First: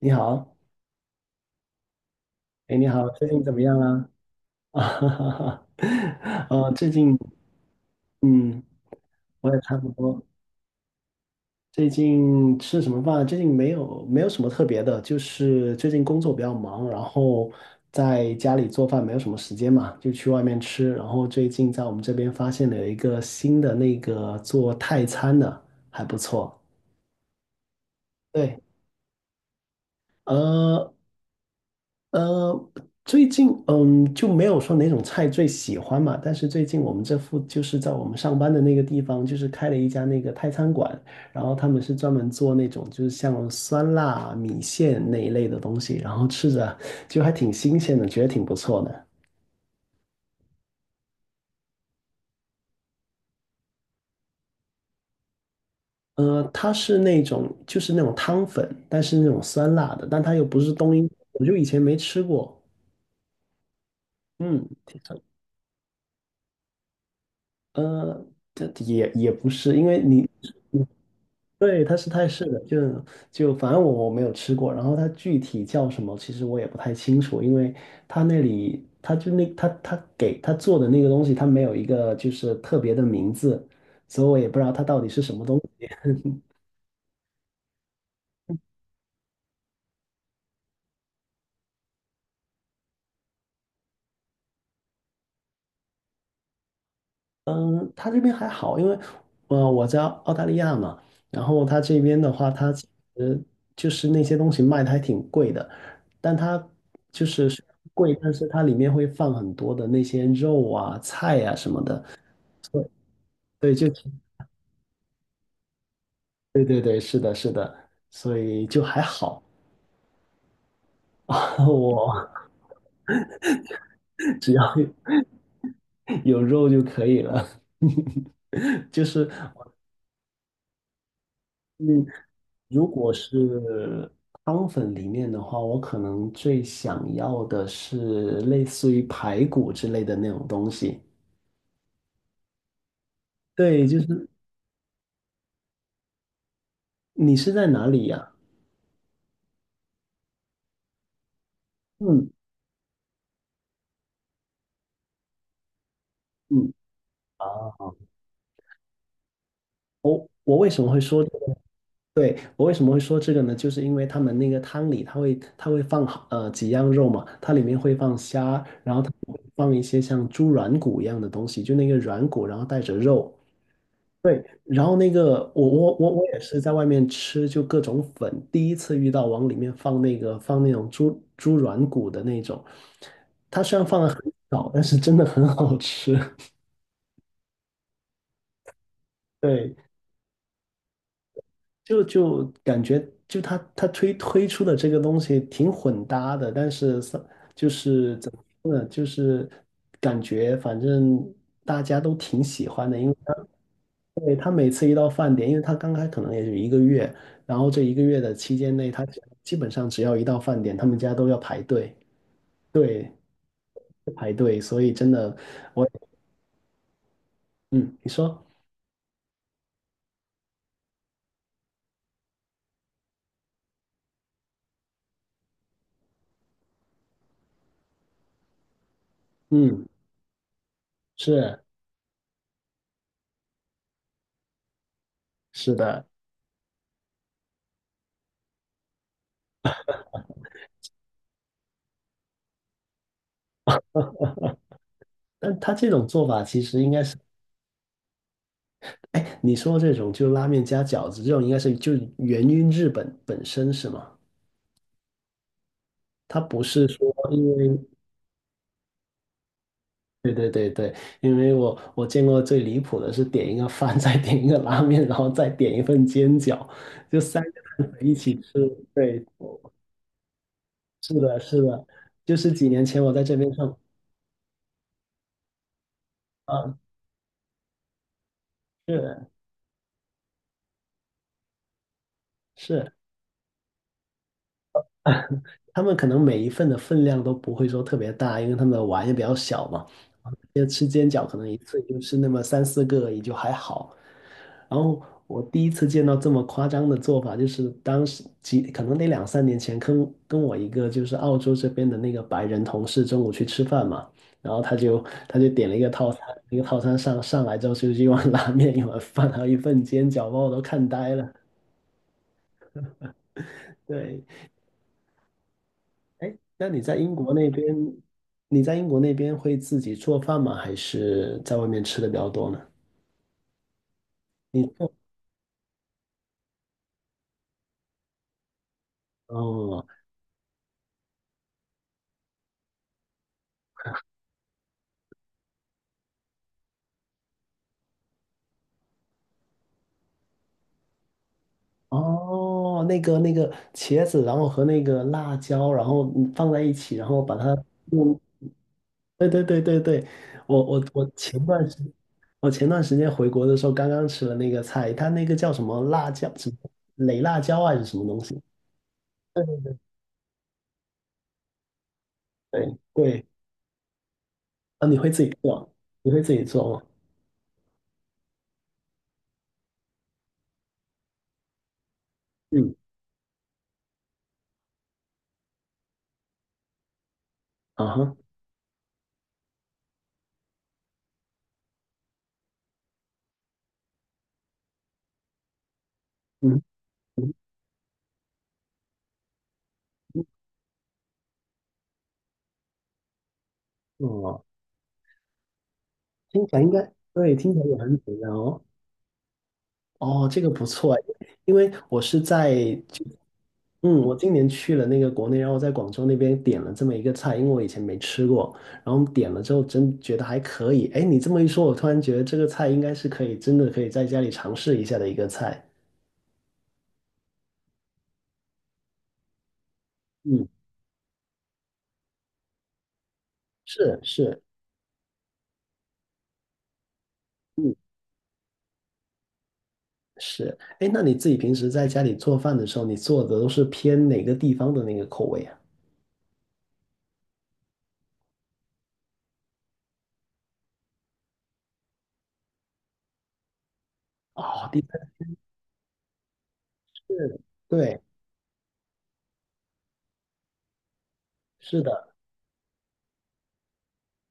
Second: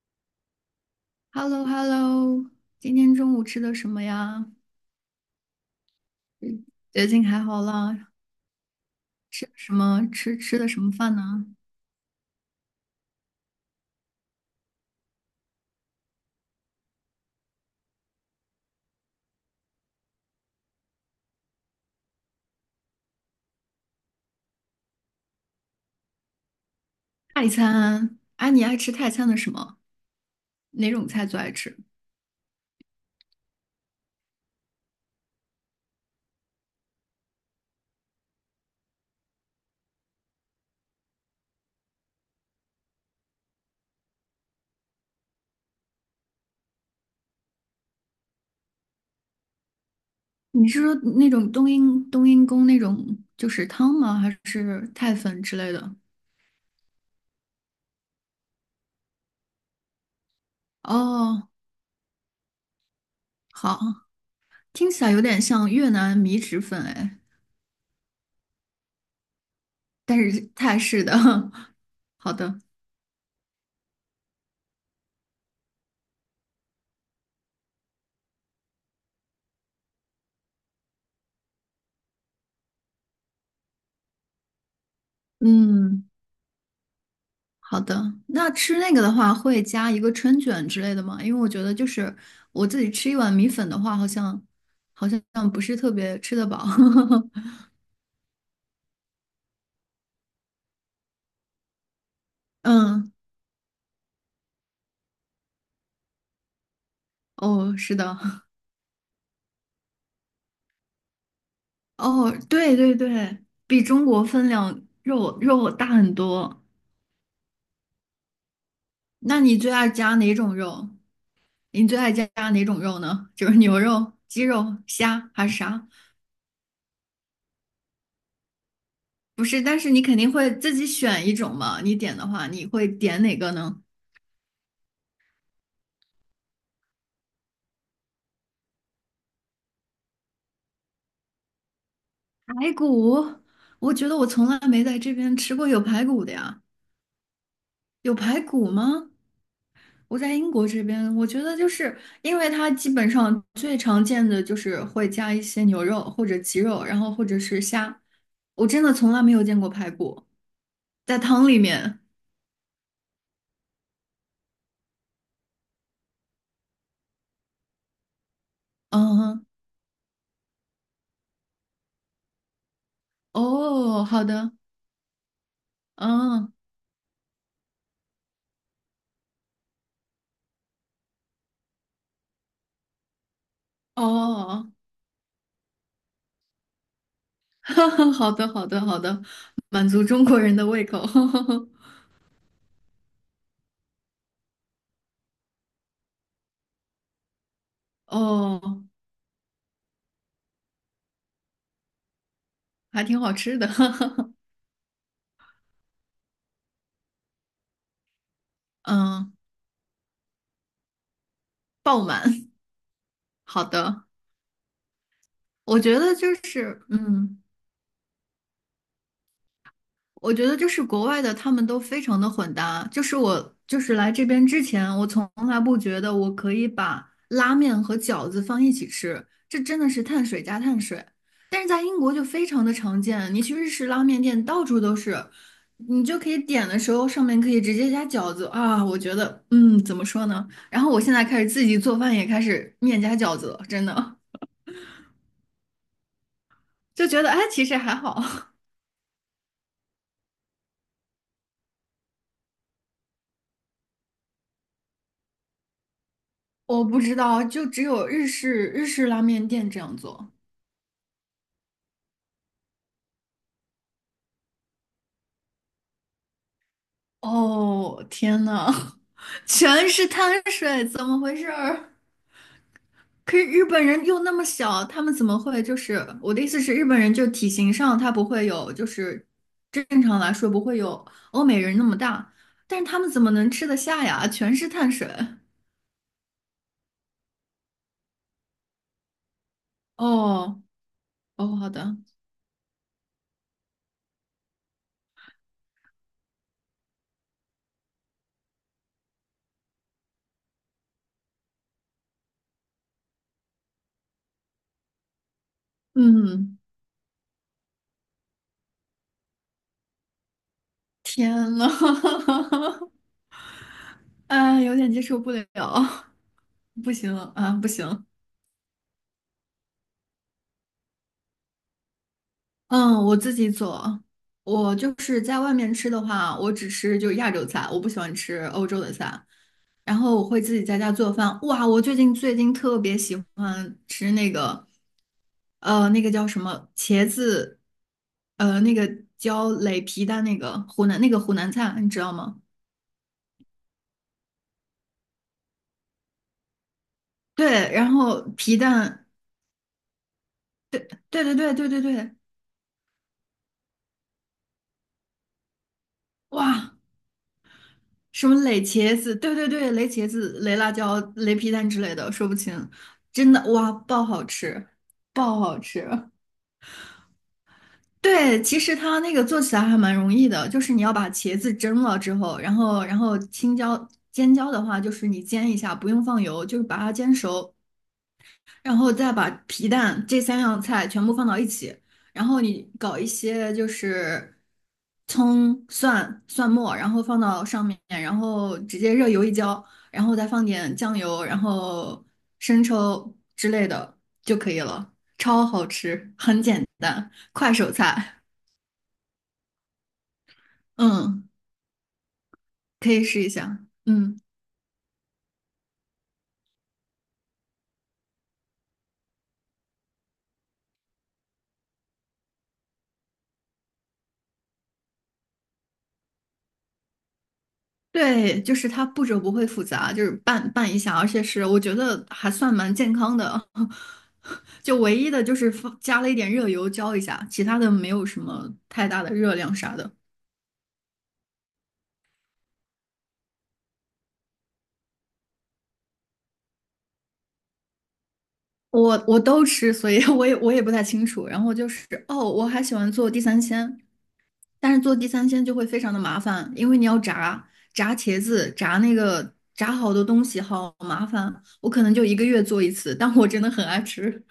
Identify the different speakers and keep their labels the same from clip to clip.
Speaker 1: 你好。
Speaker 2: hello hello
Speaker 1: 哎，你
Speaker 2: 今
Speaker 1: 好，
Speaker 2: 天
Speaker 1: 最
Speaker 2: 中午
Speaker 1: 近怎
Speaker 2: 吃
Speaker 1: 么
Speaker 2: 的
Speaker 1: 样
Speaker 2: 什么
Speaker 1: 啦？
Speaker 2: 呀？
Speaker 1: 啊，哈哈哈，
Speaker 2: 嗯。
Speaker 1: 哦，最
Speaker 2: 最
Speaker 1: 近，
Speaker 2: 近还好啦。
Speaker 1: 嗯，
Speaker 2: 吃
Speaker 1: 我也
Speaker 2: 什
Speaker 1: 差不
Speaker 2: 么？
Speaker 1: 多。
Speaker 2: 吃的什么饭呢？
Speaker 1: 最近吃什么饭啊？最近没有什么特别的，就是最近工作比较忙，然后在家里做饭没有什么时间嘛，就去外面吃。然后最近在我们这边发现了有一个新的那个做泰餐的，还不错。
Speaker 2: 泰餐。啊，
Speaker 1: 对。
Speaker 2: 你爱吃泰餐的什么？哪
Speaker 1: 呃，
Speaker 2: 种菜最爱吃？
Speaker 1: 呃，最近嗯就没有说哪种菜最喜欢嘛，但是最近我们这附就是在我们上班的那个地方，就是开了一家那个泰餐馆，然后他们是专门做那种就是像酸辣米线那一类的东西，然后吃着就还挺新鲜的，觉得挺不错的。
Speaker 2: 你是说那种冬阴功那种就是汤吗？还是泰粉之类的？
Speaker 1: 呃，它是那种就是那种汤粉，但是那种酸辣的，但它又不是冬阴，
Speaker 2: 哦，
Speaker 1: 我就以前没吃过，
Speaker 2: 好，
Speaker 1: 嗯。
Speaker 2: 听
Speaker 1: 挺
Speaker 2: 起来有点像越南米脂粉哎，
Speaker 1: 呃，这也也不是，因为
Speaker 2: 但
Speaker 1: 你
Speaker 2: 是泰式的。
Speaker 1: 对，它是 泰
Speaker 2: 好
Speaker 1: 式
Speaker 2: 的，
Speaker 1: 的，就就反正我没有吃过，然后它具体叫什么，其实我也不太清楚，因为它那里它就那它它给它做的那个东西，它没有一个就是特别的名字，所以我也不知道它到底是什么东西。
Speaker 2: 嗯。好的，那吃那个的话，会加一个春卷之类的吗？因为我觉得就是我自己吃一碗米粉的话，好像不是特别吃得饱。
Speaker 1: 嗯，它这边还好，因为我在澳大利亚嘛，然后它这边的话，它其
Speaker 2: 嗯，
Speaker 1: 实就是那些东西卖的还挺贵的，但它就是虽
Speaker 2: 哦，
Speaker 1: 然
Speaker 2: 是
Speaker 1: 贵，
Speaker 2: 的，
Speaker 1: 但是它里面会放很多的那些肉啊、菜啊什么的。
Speaker 2: 哦，对对对，
Speaker 1: 对，
Speaker 2: 比
Speaker 1: 就
Speaker 2: 中国分量肉大很多。
Speaker 1: 所以就还
Speaker 2: 那
Speaker 1: 好。
Speaker 2: 你最爱加哪种肉？你最 爱加
Speaker 1: 我
Speaker 2: 哪种肉呢？就是牛肉、鸡
Speaker 1: 只要
Speaker 2: 肉、虾还是啥？
Speaker 1: 有肉就可以了。就是
Speaker 2: 不是，但是你肯定会自己选一种嘛。你
Speaker 1: 嗯，
Speaker 2: 点的话，你会
Speaker 1: 如果
Speaker 2: 点哪个呢？
Speaker 1: 是汤粉里面的话，我可能最想要的是类似于排骨之类的那种东西。
Speaker 2: 排骨，
Speaker 1: 对，
Speaker 2: 我
Speaker 1: 就
Speaker 2: 觉得我
Speaker 1: 是
Speaker 2: 从来没在这边吃过有排骨的呀。
Speaker 1: 你是在哪里
Speaker 2: 有
Speaker 1: 呀？
Speaker 2: 排骨吗？我在英国这边，我觉得就是
Speaker 1: 嗯
Speaker 2: 因为它基本上最常见的就是会加一些牛肉或者鸡
Speaker 1: 嗯，
Speaker 2: 肉，然后或者
Speaker 1: 啊，
Speaker 2: 是虾。我真的从来没有见过排骨
Speaker 1: 我为什么会
Speaker 2: 在
Speaker 1: 说这
Speaker 2: 汤
Speaker 1: 个？
Speaker 2: 里面。
Speaker 1: 对，我为什么会说这个呢？就是因为他们那个汤里，它会放好几样肉嘛，它里面会放虾，然后它会
Speaker 2: 嗯，
Speaker 1: 放一些像猪软骨一样的东西，就那个软骨，然后带着肉。
Speaker 2: 哦，好
Speaker 1: 对，
Speaker 2: 的，
Speaker 1: 然后那个我也
Speaker 2: 嗯，
Speaker 1: 是在外面吃，就各种粉，第一次遇到往里面放那种猪软骨的那种，它虽然放的很少，
Speaker 2: 哦，
Speaker 1: 但是真的很好吃。
Speaker 2: 好的，好的，好的，
Speaker 1: 对。
Speaker 2: 满足中国人的胃口。
Speaker 1: 就感觉就他推出的这个东西挺混搭的，但是三就 是怎么说呢，
Speaker 2: 哦，
Speaker 1: 就是感觉反正大家都挺喜欢的，
Speaker 2: 还
Speaker 1: 因为
Speaker 2: 挺好
Speaker 1: 他
Speaker 2: 吃的。
Speaker 1: 对。他每次一到饭点，因为他刚开可能也就一个月，然后这一个月的期间内，他只
Speaker 2: 嗯，
Speaker 1: 基本上只要一到饭点，他们家都要排队
Speaker 2: 爆满。好的，
Speaker 1: 排队，所以真的
Speaker 2: 我
Speaker 1: 我
Speaker 2: 觉得就是，嗯，
Speaker 1: 嗯，你说
Speaker 2: 我觉得就是国外的他们都非常的混搭。就是我就是来这边之前，我从来不觉得我可以把拉面和饺子放一起吃，这真
Speaker 1: 嗯
Speaker 2: 的是碳水加碳水。
Speaker 1: 是
Speaker 2: 但是在英国就非常的常见，你去日式拉面店到处都是，
Speaker 1: 是
Speaker 2: 你
Speaker 1: 的，
Speaker 2: 就可以点的时候上面可以直接加饺子啊。我觉得，嗯，怎么说呢？然后我现在开始自己做饭，也开始面加饺子了，真的
Speaker 1: 但他这种做法其实应 该
Speaker 2: 就
Speaker 1: 是。
Speaker 2: 觉得哎，其实还好。
Speaker 1: 哎，你说这种就拉面加饺子，这种应该是就源于日本本身是吗？它不
Speaker 2: 我
Speaker 1: 是
Speaker 2: 不知
Speaker 1: 说
Speaker 2: 道，
Speaker 1: 因
Speaker 2: 就
Speaker 1: 为，
Speaker 2: 只有日式拉面店这样做。
Speaker 1: 对对对对，因为我见过最离谱的是点一个饭，再点一个拉面，然后再点一份煎饺，就三个汉堡
Speaker 2: 哦，
Speaker 1: 一起
Speaker 2: 天
Speaker 1: 吃。
Speaker 2: 呐，
Speaker 1: 对，
Speaker 2: 全是碳水，怎
Speaker 1: 是
Speaker 2: 么回
Speaker 1: 的，
Speaker 2: 事
Speaker 1: 是的，
Speaker 2: 儿？
Speaker 1: 就是几年前我在这
Speaker 2: 可是
Speaker 1: 边
Speaker 2: 日
Speaker 1: 上，
Speaker 2: 本人又那么小，他们怎么会就是我的意思是，
Speaker 1: 啊，
Speaker 2: 日本人就体型上他不会有，就
Speaker 1: 是
Speaker 2: 是正常来说不会有欧美人那么大，但是
Speaker 1: 是。
Speaker 2: 他们怎么能吃得下呀？全是碳水。
Speaker 1: 他们可能每一份的分量都不会说特别大，因为他们的碗也比较小嘛。
Speaker 2: 哦
Speaker 1: 就吃煎饺，可能
Speaker 2: 哦，
Speaker 1: 一
Speaker 2: 好
Speaker 1: 次
Speaker 2: 的，
Speaker 1: 就吃那么三四个也就还好。然后我第一次见到这么夸张的做法，就是当时几可能得两三年前，跟我一个就是澳洲这边的那个白人同事中午去吃饭嘛，然后他就点了一个套餐，
Speaker 2: 嗯，
Speaker 1: 那个套餐上上来之后就是一碗拉面、一碗饭，还有一份煎饺，把我都看呆了。
Speaker 2: 天呐，
Speaker 1: 对。
Speaker 2: 哎，有点接受不了，
Speaker 1: 哎，那你
Speaker 2: 不
Speaker 1: 在英
Speaker 2: 行
Speaker 1: 国那
Speaker 2: 啊，
Speaker 1: 边，
Speaker 2: 不行。
Speaker 1: 你在英国那边会自己做饭吗？还是在外面吃的比较多呢？
Speaker 2: 嗯，我自己做。
Speaker 1: 你
Speaker 2: 我
Speaker 1: 做
Speaker 2: 就是在外面吃的话，我只吃就亚洲菜，我不喜欢吃欧洲的菜。
Speaker 1: 哦，
Speaker 2: 然后我会自己在家做饭。哇，我最近特别喜欢吃那个，那个叫什么茄子，那个叫擂皮蛋，那个湖南菜，你知道吗？
Speaker 1: 哦，那个那个茄子，然后和那个辣椒，然后嗯放在一起，然后把它
Speaker 2: 对，然
Speaker 1: 用。
Speaker 2: 后皮蛋，
Speaker 1: 对对对对对，我我
Speaker 2: 对
Speaker 1: 我
Speaker 2: 对对
Speaker 1: 前段
Speaker 2: 对
Speaker 1: 时
Speaker 2: 对对对，
Speaker 1: 我前段时间回国的时候，刚刚吃了那个菜，它那个叫什么辣椒，什么
Speaker 2: 哇！
Speaker 1: 雷辣椒啊还是什么东
Speaker 2: 什么
Speaker 1: 西？
Speaker 2: 垒茄子，对
Speaker 1: 对
Speaker 2: 对对，垒茄子、垒辣椒、垒皮蛋之类的，说不清。
Speaker 1: 对对。
Speaker 2: 真的，哇，爆好吃，
Speaker 1: 啊，你会自己
Speaker 2: 爆好
Speaker 1: 做？
Speaker 2: 吃。
Speaker 1: 你会自己做吗？
Speaker 2: 对，其实它那个做起来还蛮容易的，就是你要把茄子蒸了之后，然
Speaker 1: 嗯，
Speaker 2: 后然后青椒、尖椒的话，就是你煎一下，不用放油，就是把它煎熟，
Speaker 1: 啊哈，
Speaker 2: 然后再把皮蛋这三样菜全部放到一起，然后你搞一些就是葱、蒜、蒜
Speaker 1: 嗯
Speaker 2: 末，然后放
Speaker 1: 嗯
Speaker 2: 到上面，然后直接热油一浇，然后再放点酱油，然后生抽之类的就
Speaker 1: 哦，
Speaker 2: 可以了，超好吃，很
Speaker 1: 听起来
Speaker 2: 简
Speaker 1: 应该
Speaker 2: 单，
Speaker 1: 对，听
Speaker 2: 快
Speaker 1: 起来
Speaker 2: 手
Speaker 1: 也很
Speaker 2: 菜，
Speaker 1: 简单哦。哦，这个不错哎，
Speaker 2: 嗯，
Speaker 1: 因为我是在
Speaker 2: 可以
Speaker 1: 就
Speaker 2: 试一下，
Speaker 1: 嗯，我
Speaker 2: 嗯。
Speaker 1: 今年去了那个国内，然后在广州那边点了这么一个菜，因为我以前没吃过，然后点了之后真觉得还可以。哎，你这么一说，我突然觉得这个菜应该是可以，真的可以在家里尝试一下的一个菜。
Speaker 2: 对，就是它步骤不会复杂，就是
Speaker 1: 嗯，
Speaker 2: 拌拌一下，而且是我觉得还算蛮健康的。
Speaker 1: 是是，
Speaker 2: 就唯一的就是放加了一点热油浇一下，其他的
Speaker 1: 嗯
Speaker 2: 没有什么太大的热量啥的。
Speaker 1: 是。哎，那你自己平时在家里做饭的时候，你做的都是偏哪个地方的那个口味啊？
Speaker 2: 我都吃，所以 我也不太清楚。然后就是哦，我还喜欢做地三鲜，
Speaker 1: 哦，
Speaker 2: 但
Speaker 1: 的
Speaker 2: 是
Speaker 1: 确
Speaker 2: 做地三鲜就会非常的麻烦，因为你要
Speaker 1: 是。
Speaker 2: 炸炸
Speaker 1: 对，
Speaker 2: 茄子，炸那个炸好多东西，好麻烦。我
Speaker 1: 是
Speaker 2: 可能就
Speaker 1: 的。
Speaker 2: 一个月做一次，但我真的很爱吃，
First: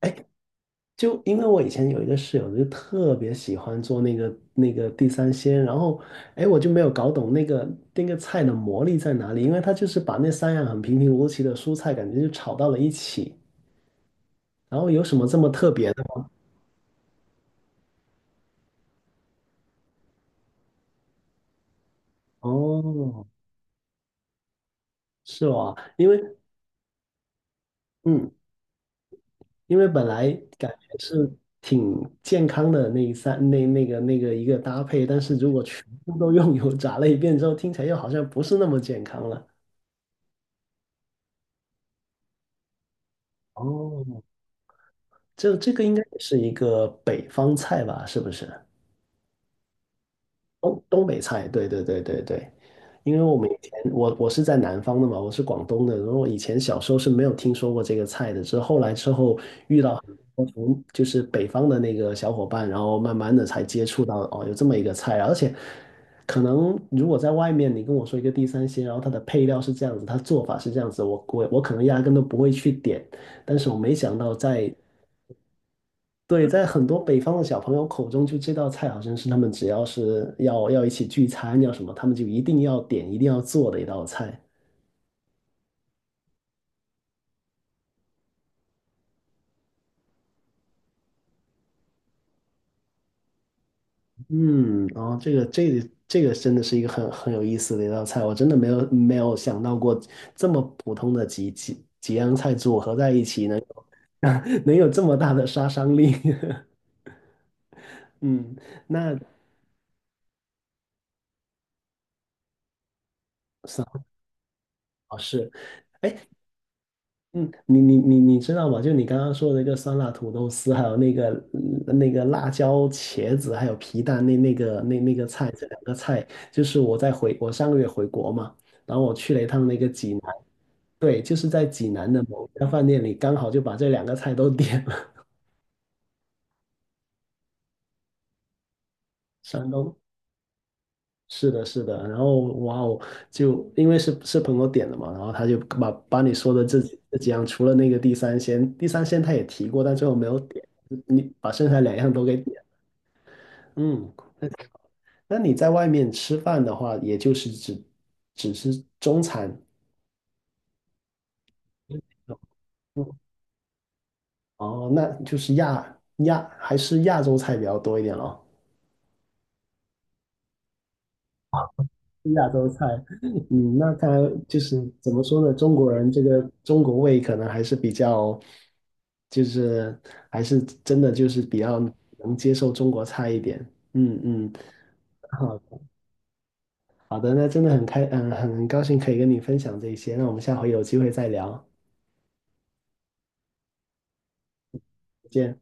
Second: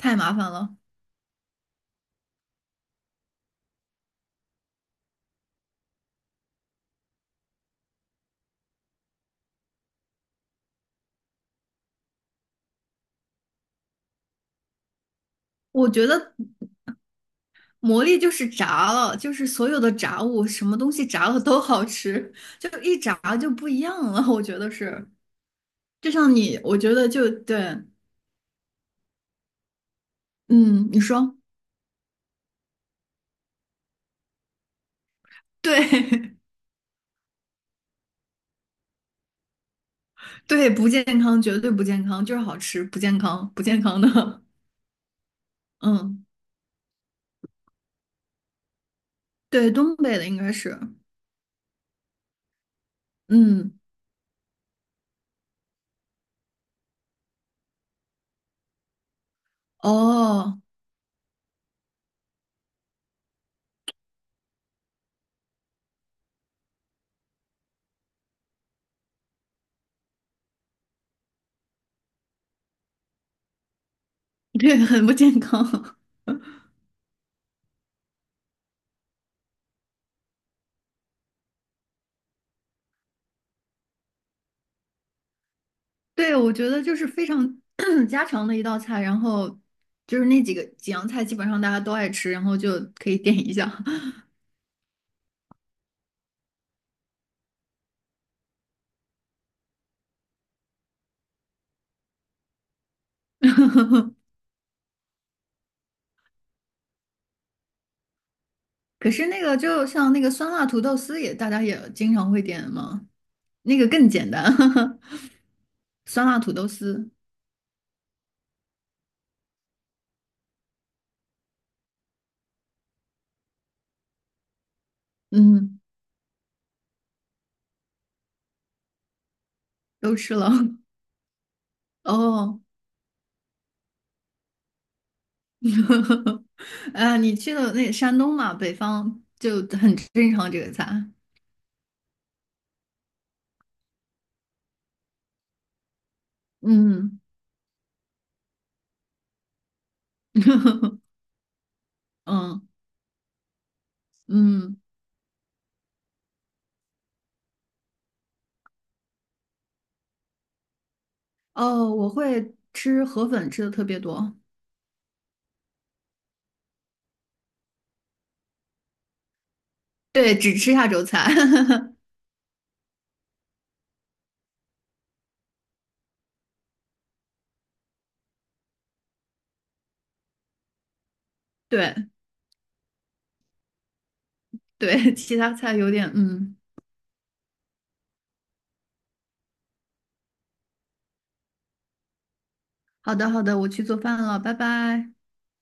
Speaker 1: 哎
Speaker 2: 麻烦了。
Speaker 1: 就因为我以前有一个室友，就特别喜欢做那个地三鲜，然后，哎，我就没有搞懂那个菜的魔力在哪里，因为他就是把那三样很平平无奇的蔬菜，感觉就炒到了一起，然后有什么这么特
Speaker 2: 我
Speaker 1: 别的
Speaker 2: 觉
Speaker 1: 吗？
Speaker 2: 得魔力就是炸了，就是所有的炸物，什么东西炸了都好吃，就一炸
Speaker 1: 哦，
Speaker 2: 就不一样了。我觉得是，
Speaker 1: 是哦，因
Speaker 2: 就
Speaker 1: 为
Speaker 2: 像你，我觉得就对，
Speaker 1: 嗯，因为本来感
Speaker 2: 嗯，
Speaker 1: 觉
Speaker 2: 你
Speaker 1: 是
Speaker 2: 说
Speaker 1: 挺健康的那一三那个一个搭配，但是如果全部都
Speaker 2: 对，
Speaker 1: 用油炸了一遍之后，听起来又好像不是那么健康了。
Speaker 2: 对，不健康，绝对不健康，就是好吃，不健康，不健康
Speaker 1: 哦，
Speaker 2: 的，
Speaker 1: 这个 应该也
Speaker 2: 嗯，
Speaker 1: 是一个北方菜吧？是不是？
Speaker 2: 对，东北的应该是，
Speaker 1: 东东北菜，对对对对对。因为我们以
Speaker 2: 嗯，
Speaker 1: 前我是在南方的嘛，我是广东的，然后以前小时候是没有听说过这个菜的，是后来之后，我
Speaker 2: 哦，
Speaker 1: 从就是北方的那个小伙伴，然后慢慢的才接触到哦，有这么一个菜啊，而且可能如果在外面你跟我说一个地三鲜，然后它的配料是这样子，它做法是这样子，我可能压根都不会去点，但是我没想到在
Speaker 2: 对，很不健康，
Speaker 1: 对，在很多北方的小朋友口中，就这道菜好像是他们只要是要一起聚餐要什么，他们就一定要点、一定要做的一道菜。
Speaker 2: 对，我觉得就是非常 家常的一道菜，然后就是那几个几样菜，基本上大家都爱吃，然后就可以点一下。
Speaker 1: 嗯，然后这个真的是一个很有意思的一道菜，我真的没有想到过这么普通的几样菜组合在一起能能有这么大的杀伤力。嗯，
Speaker 2: 可
Speaker 1: 那。
Speaker 2: 是那个就像那个酸辣土豆丝也，大家也经常会点嘛，那个更简单，
Speaker 1: 是，
Speaker 2: 酸
Speaker 1: 哎
Speaker 2: 辣土豆丝，
Speaker 1: 嗯，你知道吗？就你刚刚说的那个酸辣土豆丝，还有那个嗯那个辣椒茄子，还有皮蛋那个菜，这
Speaker 2: 嗯，
Speaker 1: 两个菜就是我在回我上个月回国嘛，然后我去了一趟那个济
Speaker 2: 都
Speaker 1: 南。
Speaker 2: 吃了。
Speaker 1: 对，就是在济南的某
Speaker 2: 哦，
Speaker 1: 家饭店里，刚好就把这两个菜都 点了。
Speaker 2: 呃，你去了那山东嘛，北方 就
Speaker 1: 山
Speaker 2: 很
Speaker 1: 东，
Speaker 2: 正常这个菜，
Speaker 1: 是的，是的。然后哇哦，就因为是是朋友点的嘛，然后他就把把你说的这几这
Speaker 2: 嗯，
Speaker 1: 几样，除了那个地三鲜，地三鲜他也提过，但最后没有点。你把剩下两样都给点
Speaker 2: 嗯
Speaker 1: 嗯。那
Speaker 2: 嗯，
Speaker 1: 那你在外面吃饭的话，也就是只只是中餐，
Speaker 2: 哦，我会吃
Speaker 1: 嗯
Speaker 2: 河粉，吃的特别多，
Speaker 1: 哦，那就是亚亚还是亚洲菜比较多一点咯。
Speaker 2: 对，只吃亚洲菜，
Speaker 1: 亚洲菜，嗯，那它就是怎么说呢？中国人这个中国胃可能还是比较，就是还是真的就是比 较
Speaker 2: 对
Speaker 1: 能接受中国菜一点。嗯嗯
Speaker 2: 对，其他
Speaker 1: 好
Speaker 2: 菜有点，嗯，
Speaker 1: 好的，那真的很开，嗯，很高兴可以跟你分享这些。那我们下回有机会再聊，
Speaker 2: 好的好的，我去做饭了，拜拜。
Speaker 1: 再见。